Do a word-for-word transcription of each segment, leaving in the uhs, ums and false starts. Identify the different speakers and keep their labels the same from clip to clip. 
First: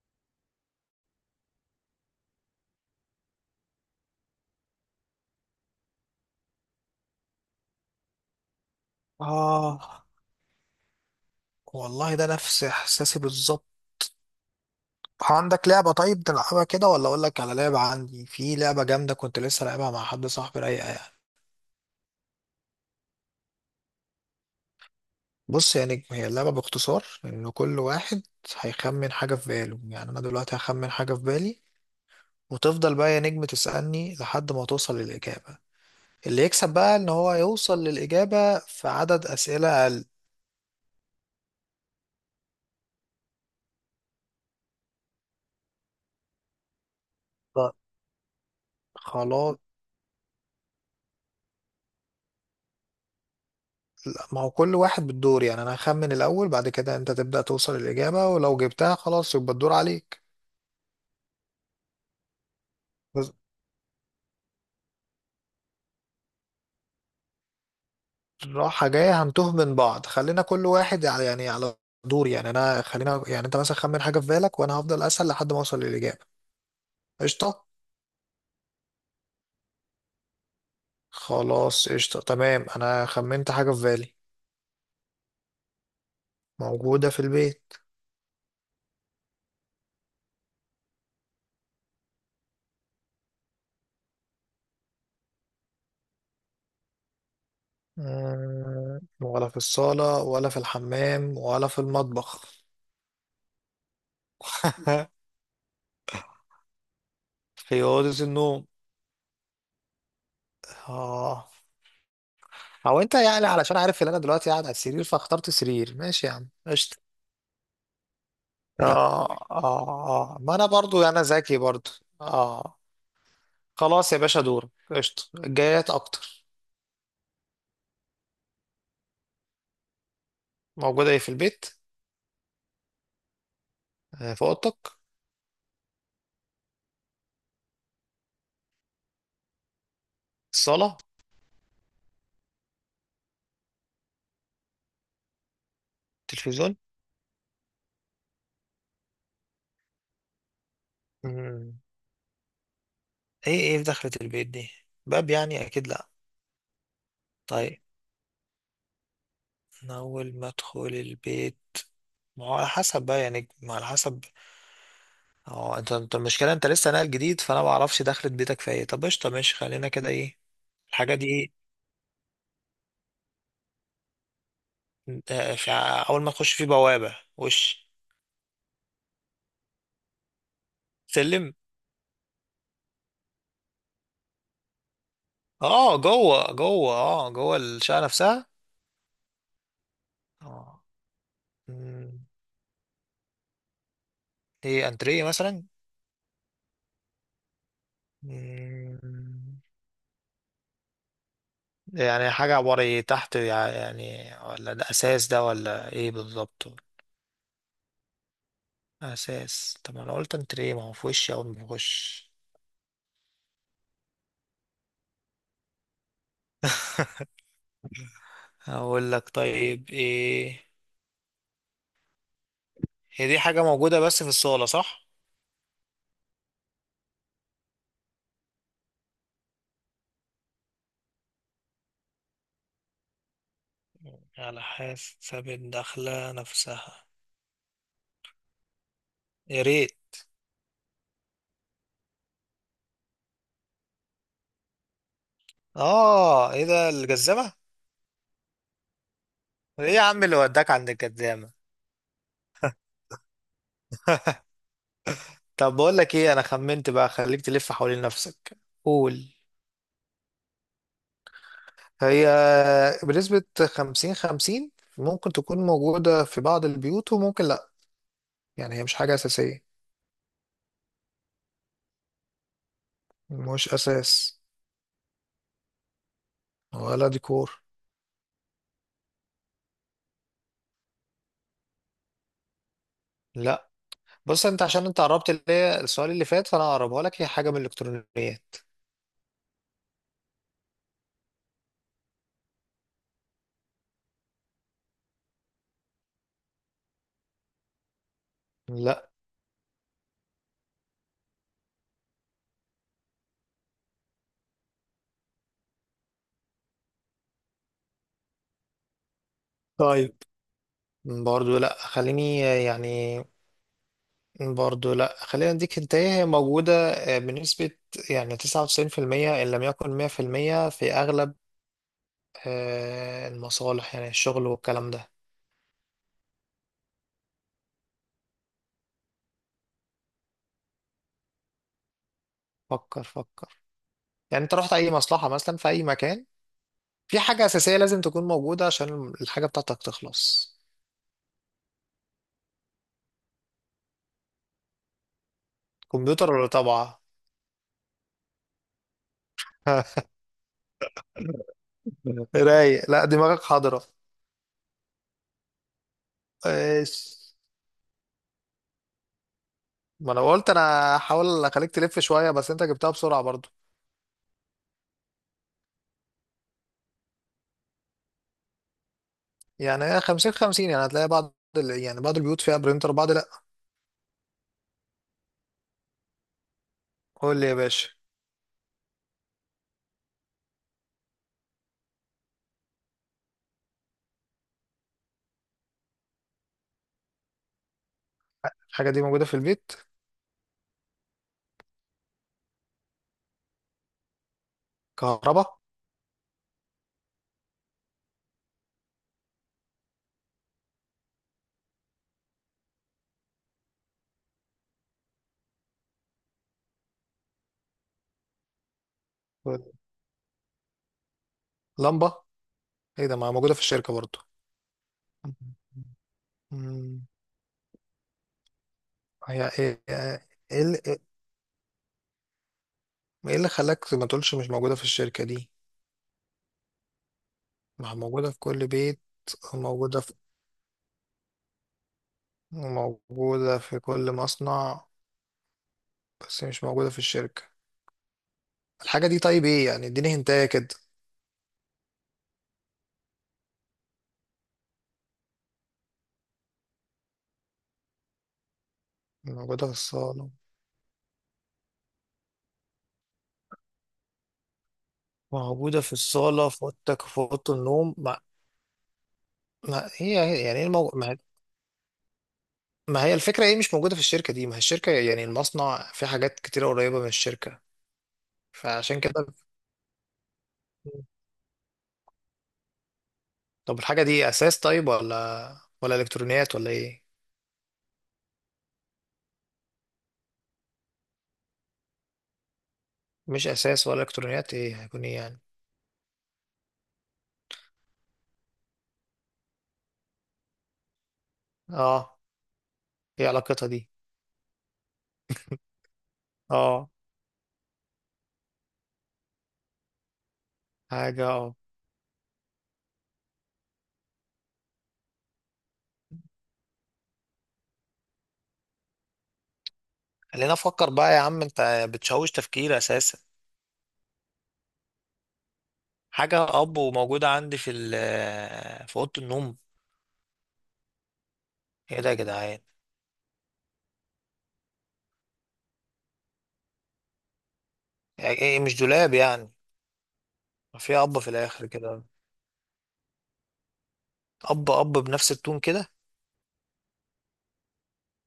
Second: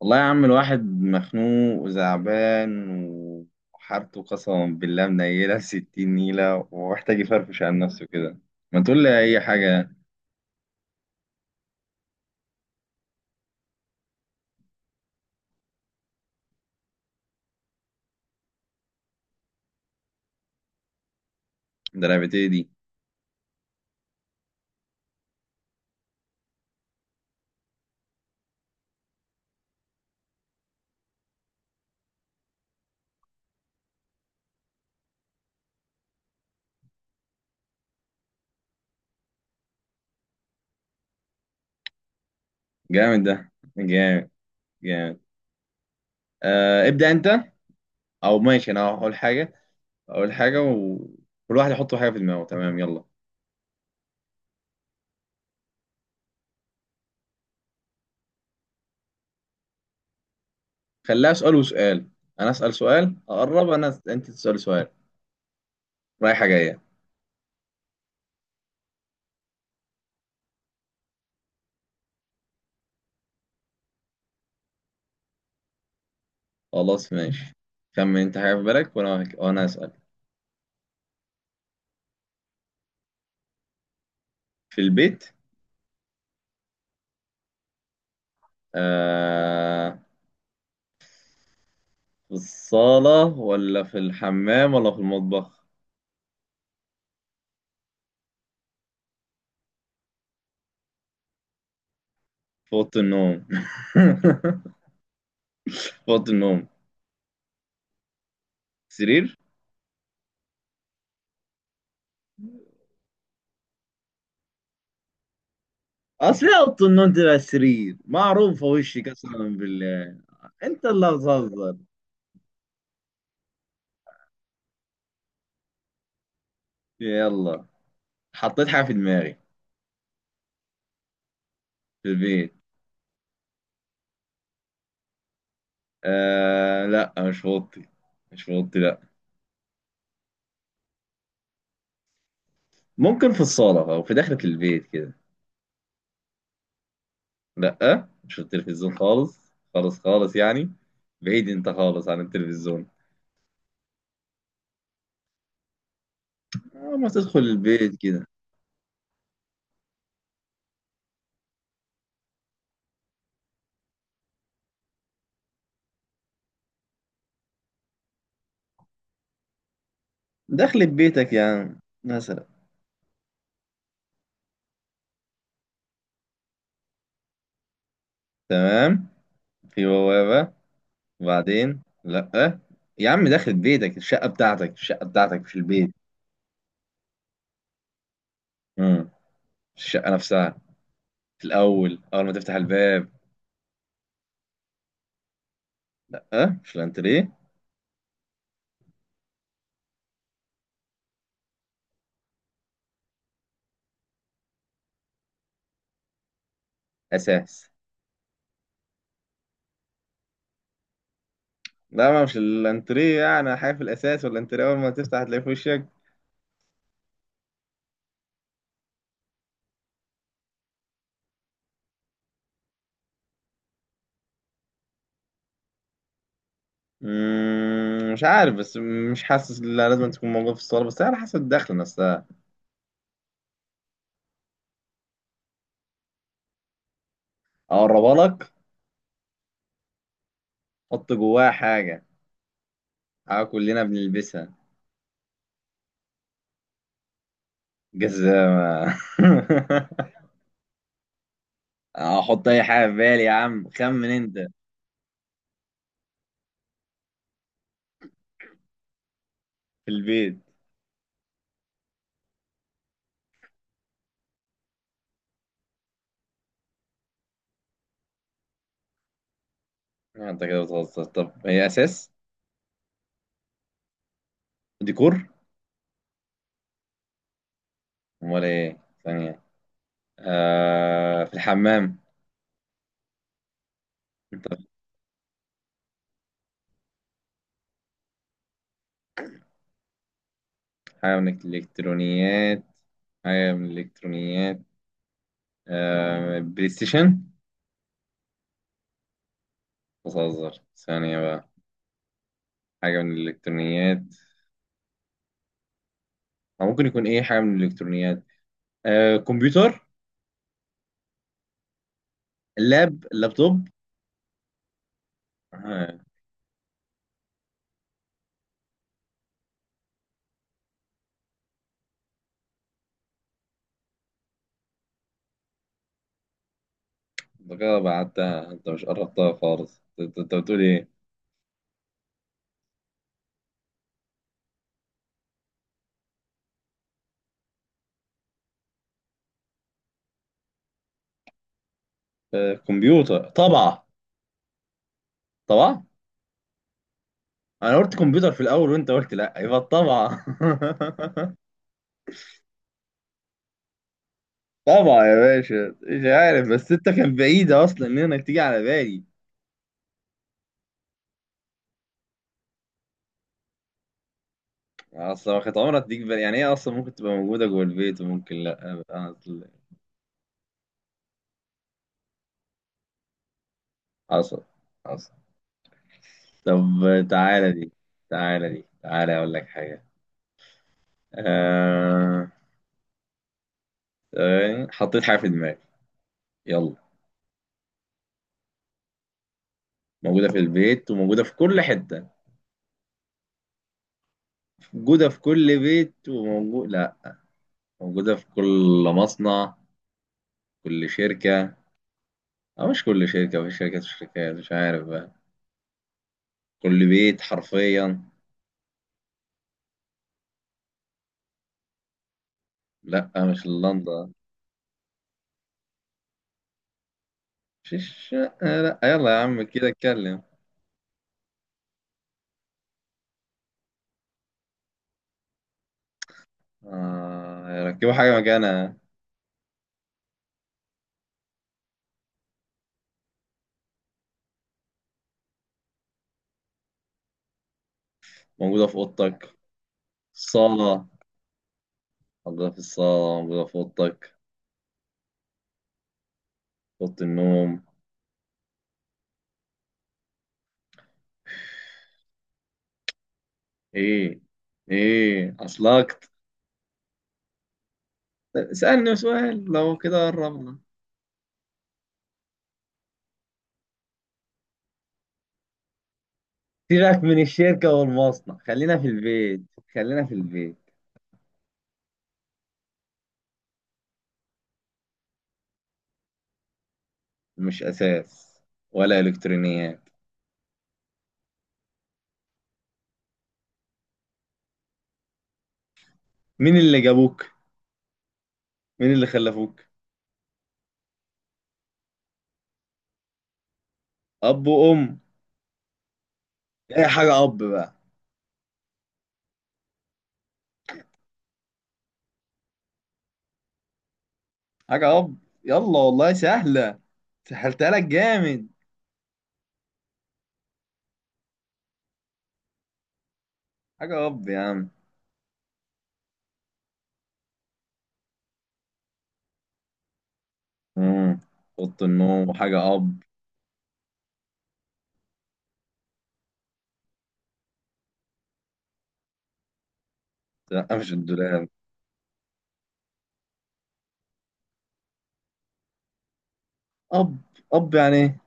Speaker 1: والله يا عم، الواحد مخنوق وزعبان وحارته، قسما بالله منيلة ستين نيلة، ومحتاج يفرفش عن نفسه كده. ما تقول لي أي
Speaker 2: آه،
Speaker 1: حاجة.
Speaker 2: والله ده نفس إحساسي بالظبط. عندك لعبة طيب نلعبها كده، ولا أقول لك على لعبة؟ عندي في لعبة جامدة كنت لسه لعبها مع حد صاحبي، رايقة يعني.
Speaker 1: ده لعبتي دي.
Speaker 2: بص يا نجم، هي اللعبة باختصار إن كل واحد هيخمن حاجة في باله، يعني أنا دلوقتي هخمن حاجة في بالي، وتفضل بقى يا نجم تسألني لحد ما توصل للإجابة. اللي يكسب بقى إن هو يوصل للإجابة في عدد أسئلة أقل.
Speaker 1: جامد، ده جامد، جامد. آه، ابدأ أنت.
Speaker 2: طيب،
Speaker 1: أو ماشي، أنا هقول حاجة.
Speaker 2: خلاص.
Speaker 1: أقول حاجة وكل واحد يحط حاجة في دماغه، تمام؟ يلا.
Speaker 2: لا، ما هو كل واحد بالدور، يعني انا هخمن الاول، بعد كده انت تبدأ توصل الاجابة، ولو جبتها خلاص يبقى الدور عليك.
Speaker 1: خليها سؤال وسؤال. أنا أسأل سؤال
Speaker 2: بس-
Speaker 1: أقرب أنا، أنت تسأل سؤال. رايحة جاية.
Speaker 2: راحة جاية هنتوه من بعض، خلينا كل واحد على، يعني على دور، يعني انا، خلينا يعني انت مثلا خمن حاجة في بالك، وانا هفضل اسأل لحد ما اوصل للاجابة.
Speaker 1: خلاص، ماشي.
Speaker 2: قشطة.
Speaker 1: خمن أنت حاجة في بالك، وأنا وأنا أسأل.
Speaker 2: خلاص قشطة، تمام، انا خمنت حاجة في بالي.
Speaker 1: في البيت؟
Speaker 2: موجودة في البيت.
Speaker 1: آه. في الصالة ولا في الحمام ولا في المطبخ؟
Speaker 2: مم، ولا في الصالة، ولا في الحمام، ولا في المطبخ.
Speaker 1: في أوضة النوم؟ في أوضة النوم.
Speaker 2: في أوضة النوم.
Speaker 1: سرير؟
Speaker 2: اه. هو انت يعني علشان عارف ان انا دلوقتي قاعد على السرير فاخترت سرير؟ ماشي يا
Speaker 1: أصل
Speaker 2: عم
Speaker 1: إيه، أوضة
Speaker 2: قشطة.
Speaker 1: النوم تبقى سرير معروفة وشي
Speaker 2: اه،
Speaker 1: قسما
Speaker 2: اه،
Speaker 1: بالله.
Speaker 2: اه، ما انا
Speaker 1: أنت
Speaker 2: برضو
Speaker 1: اللي
Speaker 2: يعني انا ذكي
Speaker 1: بتهزر.
Speaker 2: برضو. اه، خلاص يا باشا، دورك قشطة، الجايات اكتر.
Speaker 1: يلا. حطيت حاجة في دماغي.
Speaker 2: موجودة ايه في البيت؟
Speaker 1: في البيت.
Speaker 2: آه، في اوضتك؟
Speaker 1: آه، لا، مش في أوضتي. مش في أوضتي، لا.
Speaker 2: الصالة؟
Speaker 1: ممكن في الصالة أو في داخلة البيت كده.
Speaker 2: تلفزيون؟
Speaker 1: لا، مش في التلفزيون خالص. خالص خالص يعني. بعيد أنت
Speaker 2: مم.
Speaker 1: خالص عن التلفزيون.
Speaker 2: ايه ايه في دخلة البيت دي؟ باب يعني؟ اكيد لا.
Speaker 1: آه، ما تدخل
Speaker 2: طيب،
Speaker 1: البيت كده.
Speaker 2: انا اول ما ادخل البيت، ما هو على حسب بقى، يعني ما على حسب. اه، انت انت المشكله انت لسه ناقل جديد، فانا ما اعرفش دخلة بيتك في ايه. طب قشطه ماشي، خلينا كده. ايه
Speaker 1: دخلت
Speaker 2: الحاجه دي
Speaker 1: بيتك يا
Speaker 2: إيه؟
Speaker 1: عم مثلا.
Speaker 2: انت في ع- اول ما تخش في بوابة وش؟
Speaker 1: تمام. في بوابة.
Speaker 2: سلم؟
Speaker 1: وبعدين لأ. يا عم دخلت بيتك، الشقة بتاعتك الشقة بتاعتك، مش البيت.
Speaker 2: اه، جوه جوه، اه جوه الشقة نفسها؟
Speaker 1: امم مش الشقة نفسها.
Speaker 2: اه.
Speaker 1: في الأول، أول
Speaker 2: مم.
Speaker 1: ما تفتح الباب.
Speaker 2: ايه، انتريه مثلا؟
Speaker 1: لأ، مش الأنتريه.
Speaker 2: مم. يعني حاجة عبارة إيه؟ تحت يع- يعني؟ ولا ده اساس ده ولا ايه بالظبط؟
Speaker 1: أساس.
Speaker 2: اساس؟ طب ما انا قلت انتريه، ما هو في وشي اول ما
Speaker 1: لا ما
Speaker 2: بخش.
Speaker 1: مش الأنتريه، يعني حاجة في الأساس ولا الأنتريه، أول ما تفتح هتلاقيه في وشك.
Speaker 2: هقول لك طيب ايه، هي دي حاجة موجودة بس في الصالة، صح؟
Speaker 1: مم، مش عارف بس. مش حاسس إن لازم تكون موجودة في الصالة، بس على حسب الدخلة نفسها.
Speaker 2: على حسب الدخلة نفسها.
Speaker 1: أقربها لك.
Speaker 2: يا ريت.
Speaker 1: حط جواها حاجة. حاجة كلنا بنلبسها.
Speaker 2: اه، ايه ده، الجزمة؟
Speaker 1: جزامة.
Speaker 2: ايه يا عم اللي وداك عند الكدامة؟
Speaker 1: احط اي حاجة في بالي يا عم، خمن انت.
Speaker 2: طب بقول لك ايه، انا خمنت بقى، خليك تلف حوالين نفسك. قول.
Speaker 1: في البيت.
Speaker 2: هي بنسبة خمسين خمسين، ممكن تكون موجودة في بعض البيوت، وممكن لأ. يعني هي مش حاجة أساسية.
Speaker 1: انت كده بتهزر، طب هي اساس؟
Speaker 2: مش أساس،
Speaker 1: ديكور؟
Speaker 2: ولا ديكور.
Speaker 1: امال ايه؟ ثانية. آه، في الحمام؟
Speaker 2: لأ. بص،
Speaker 1: طب.
Speaker 2: أنت عشان أنت قربت اللي هي السؤال اللي فات، فأنا هقربها لك، هي حاجة من الإلكترونيات.
Speaker 1: حاجة من الالكترونيات. حاجة من الالكترونيات. آه، بلاي ستيشن؟
Speaker 2: لأ،
Speaker 1: بتهزر ثانية بقى. حاجة من الالكترونيات. أو ممكن يكون ايه حاجة من الالكترونيات. آه، كمبيوتر.
Speaker 2: طيب. برضو لأ خليني
Speaker 1: لاب
Speaker 2: يعني.
Speaker 1: لابتوب
Speaker 2: برضه لا، خلينا نديك انت،
Speaker 1: آه.
Speaker 2: إيه، هي موجودة، آه، بنسبة يعني تسعة وتسعين في المية، إن لم يكن مية في المية، في أغلب آه، المصالح، يعني الشغل والكلام ده.
Speaker 1: انت كده بعدتها، انت مش قربتها خالص، انت انت بتقول ايه؟
Speaker 2: فكر فكر، يعني انت رحت أي مصلحة مثلا في أي مكان، في حاجة أساسية لازم تكون موجودة عشان الحاجة بتاعتك تخلص.
Speaker 1: آه، كمبيوتر طبعا. طبعا.
Speaker 2: كمبيوتر ولا طابعة؟
Speaker 1: انا قلت كمبيوتر في الاول وانت قلت لا، يبقى طبعا.
Speaker 2: رايق، لا دماغك حاضرة.
Speaker 1: طبعا يا باشا، مش عارف بس انت
Speaker 2: ايش؟
Speaker 1: كان بعيدة اصلا ان انا تيجي على بالي.
Speaker 2: ما انا قلت انا هحاول اخليك تلف شوية، بس انت جبتها بسرعة.
Speaker 1: يعني اصلا ما كانت عمرها تيجي بالي، يعني هي اصلا ممكن تبقى موجودة جوه البيت وممكن لا اصل.
Speaker 2: يعني هي خمسين خمسين، يعني هتلاقي بعض ال- يعني بعض البيوت فيها برينتر، بعض لا.
Speaker 1: حصل، حصل. طب.
Speaker 2: قول لي
Speaker 1: تعالى
Speaker 2: يا
Speaker 1: دي،
Speaker 2: باشا.
Speaker 1: تعالى دي، تعالى اقول لك حاجة. آه... ثواني، حطيت حاجة في دماغي. يلا.
Speaker 2: الحاجة دي موجودة في البيت؟
Speaker 1: موجودة في البيت وموجودة في كل حتة. موجودة في كل
Speaker 2: كهرباء؟
Speaker 1: بيت، وموجود لا. موجودة في كل مصنع، كل شركة. أو مش كل شركة، في شركات وشركات، مش عارف بقى. كل بيت حرفيا.
Speaker 2: لمبة؟ ايه
Speaker 1: لا،
Speaker 2: ده، ما
Speaker 1: مش
Speaker 2: موجودة في الشركة
Speaker 1: اللندن.
Speaker 2: برضو. مم.
Speaker 1: مش الشقة، لا، يلا يا عم
Speaker 2: هي
Speaker 1: كده
Speaker 2: ايه؟
Speaker 1: اتكلم.
Speaker 2: ايه ال- ايه اللي خلاك ما تقولش مش موجودة في الشركة دي؟
Speaker 1: آه،
Speaker 2: ما
Speaker 1: ركبوا
Speaker 2: هي
Speaker 1: حاجة
Speaker 2: موجودة في كل
Speaker 1: مكانها.
Speaker 2: بيت، موجودة في، موجودة في كل مصنع، بس مش موجودة في الشركة.
Speaker 1: موجودة في
Speaker 2: الحاجة دي
Speaker 1: أوضتك.
Speaker 2: طيب ايه يعني، اديني هنتاية كده.
Speaker 1: الصالة. موجودة في الصالة، موجودة في أوضتك، في أوضة النوم.
Speaker 2: موجودة في الصالة؟
Speaker 1: إيه؟ إيه
Speaker 2: موجودة في
Speaker 1: أصلك؟
Speaker 2: الصالة، في أوضتك، في أوضة النوم؟
Speaker 1: اسألني سؤال، لو
Speaker 2: ما
Speaker 1: كده
Speaker 2: هي هي-
Speaker 1: قربنا.
Speaker 2: يعني إيه المو... ما، ما هي الفكرة، ايه مش موجودة في الشركة دي؟ ما هي الشركة يعني المصنع في حاجات كتيرة قريبة
Speaker 1: سيبك
Speaker 2: من
Speaker 1: من
Speaker 2: الشركة،
Speaker 1: الشركة والمصنع، خلينا في
Speaker 2: فعشان كده.
Speaker 1: البيت. خلينا في البيت.
Speaker 2: طب الحاجة دي أساس طيب، ولا، ولا إلكترونيات ولا ايه؟
Speaker 1: مش أساس ولا إلكترونيات.
Speaker 2: مش أساس ولا إلكترونيات، ايه هيكون ايه يعني؟
Speaker 1: مين اللي جابوك؟ مين اللي خلفوك؟
Speaker 2: اه، ايه علاقتها دي؟
Speaker 1: أب وأم. أي
Speaker 2: اه،
Speaker 1: حاجة أب بقى.
Speaker 2: حاجة، اه،
Speaker 1: حاجة أب. يلا والله سهلة. سهلتها لك جامد.
Speaker 2: خلينا أفكر بقى يا عم، أنت بتشوش تفكير أساسا.
Speaker 1: حاجة أب يا عم.
Speaker 2: حاجة أب، وموجودة عندي في ال في أوضة النوم.
Speaker 1: مم. أوضة
Speaker 2: ايه ده يا
Speaker 1: النوم
Speaker 2: جدعان،
Speaker 1: وحاجة أب.
Speaker 2: يعني ايه، مش دولاب يعني؟
Speaker 1: لا،
Speaker 2: ما
Speaker 1: مش
Speaker 2: في أب في
Speaker 1: الدولاب.
Speaker 2: الآخر كده، أب أب بنفس التون كده.
Speaker 1: أب، أب يعني إيه؟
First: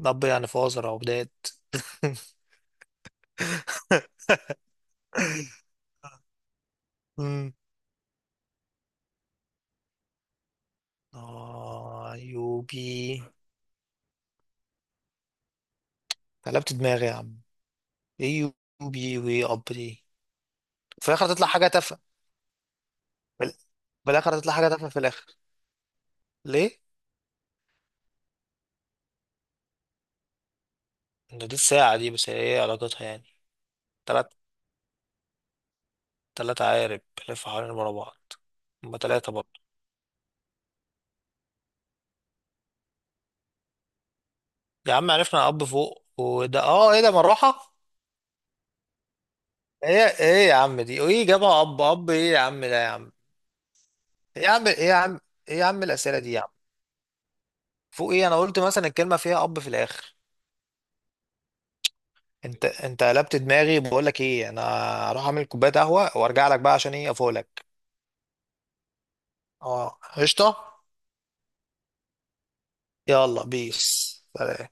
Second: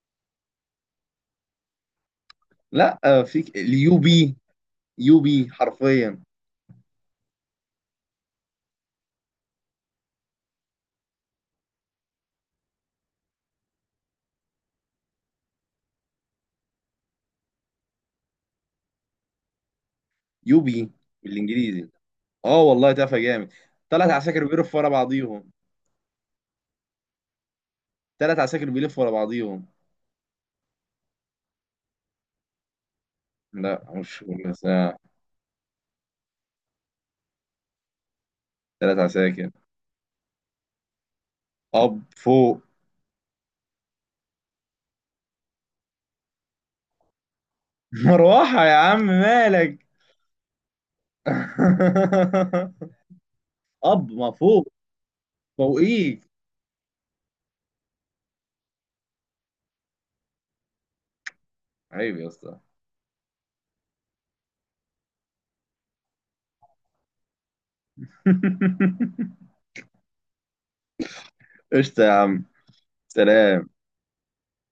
Speaker 2: الأب يعني في وزر أو بداية؟
Speaker 1: لا، فيك اليو بي. يو بي حرفيا.
Speaker 2: مم. آه يوبي، قلبت دماغي يا عم، إيه يوبي وإيه أب دي؟
Speaker 1: يو بي
Speaker 2: في الآخر تطلع حاجة
Speaker 1: بالإنجليزي.
Speaker 2: تافهة،
Speaker 1: أه والله تافه
Speaker 2: في،
Speaker 1: جامد. طلعت
Speaker 2: في الآخر
Speaker 1: عساكر
Speaker 2: تطلع حاجة
Speaker 1: بيرفوا ورا
Speaker 2: تافهة في الآخر.
Speaker 1: بعضيهم.
Speaker 2: ليه؟
Speaker 1: تلات عساكر بيلفوا ورا بعضيهم.
Speaker 2: ده دي الساعة دي، بس هي إيه علاقتها يعني؟
Speaker 1: لا، مش
Speaker 2: تلات،
Speaker 1: بس، آه،
Speaker 2: تلات عقارب بيلفوا حوالين ورا بعض؟
Speaker 1: تلات
Speaker 2: هما تلاتة
Speaker 1: عساكر.
Speaker 2: برضه.
Speaker 1: اب فوق.
Speaker 2: يا عم عرفنا أب فوق، وده آه، إيه ده، مروحة؟
Speaker 1: مروحة يا عم مالك.
Speaker 2: إيه إيه يا عم دي؟ وإيه جابها أب أب إيه يا عم ده يا عم؟
Speaker 1: اب ما
Speaker 2: إيه يا عم،
Speaker 1: فوق.
Speaker 2: إيه يا عم، إيه يا عم الأسئلة
Speaker 1: فوقيك.
Speaker 2: دي يا عم؟ فوق ايه، انا قلت مثلا الكلمه فيها اب في الاخر.
Speaker 1: عيب يا اسطى.
Speaker 2: انت انت قلبت دماغي، بقول لك ايه، انا هروح اعمل كوبايه قهوه وارجع لك بقى، عشان ايه، افوق لك. اه قشطه.
Speaker 1: قشطة يا عم.
Speaker 2: يلا
Speaker 1: سلام.
Speaker 2: بيس. سلام.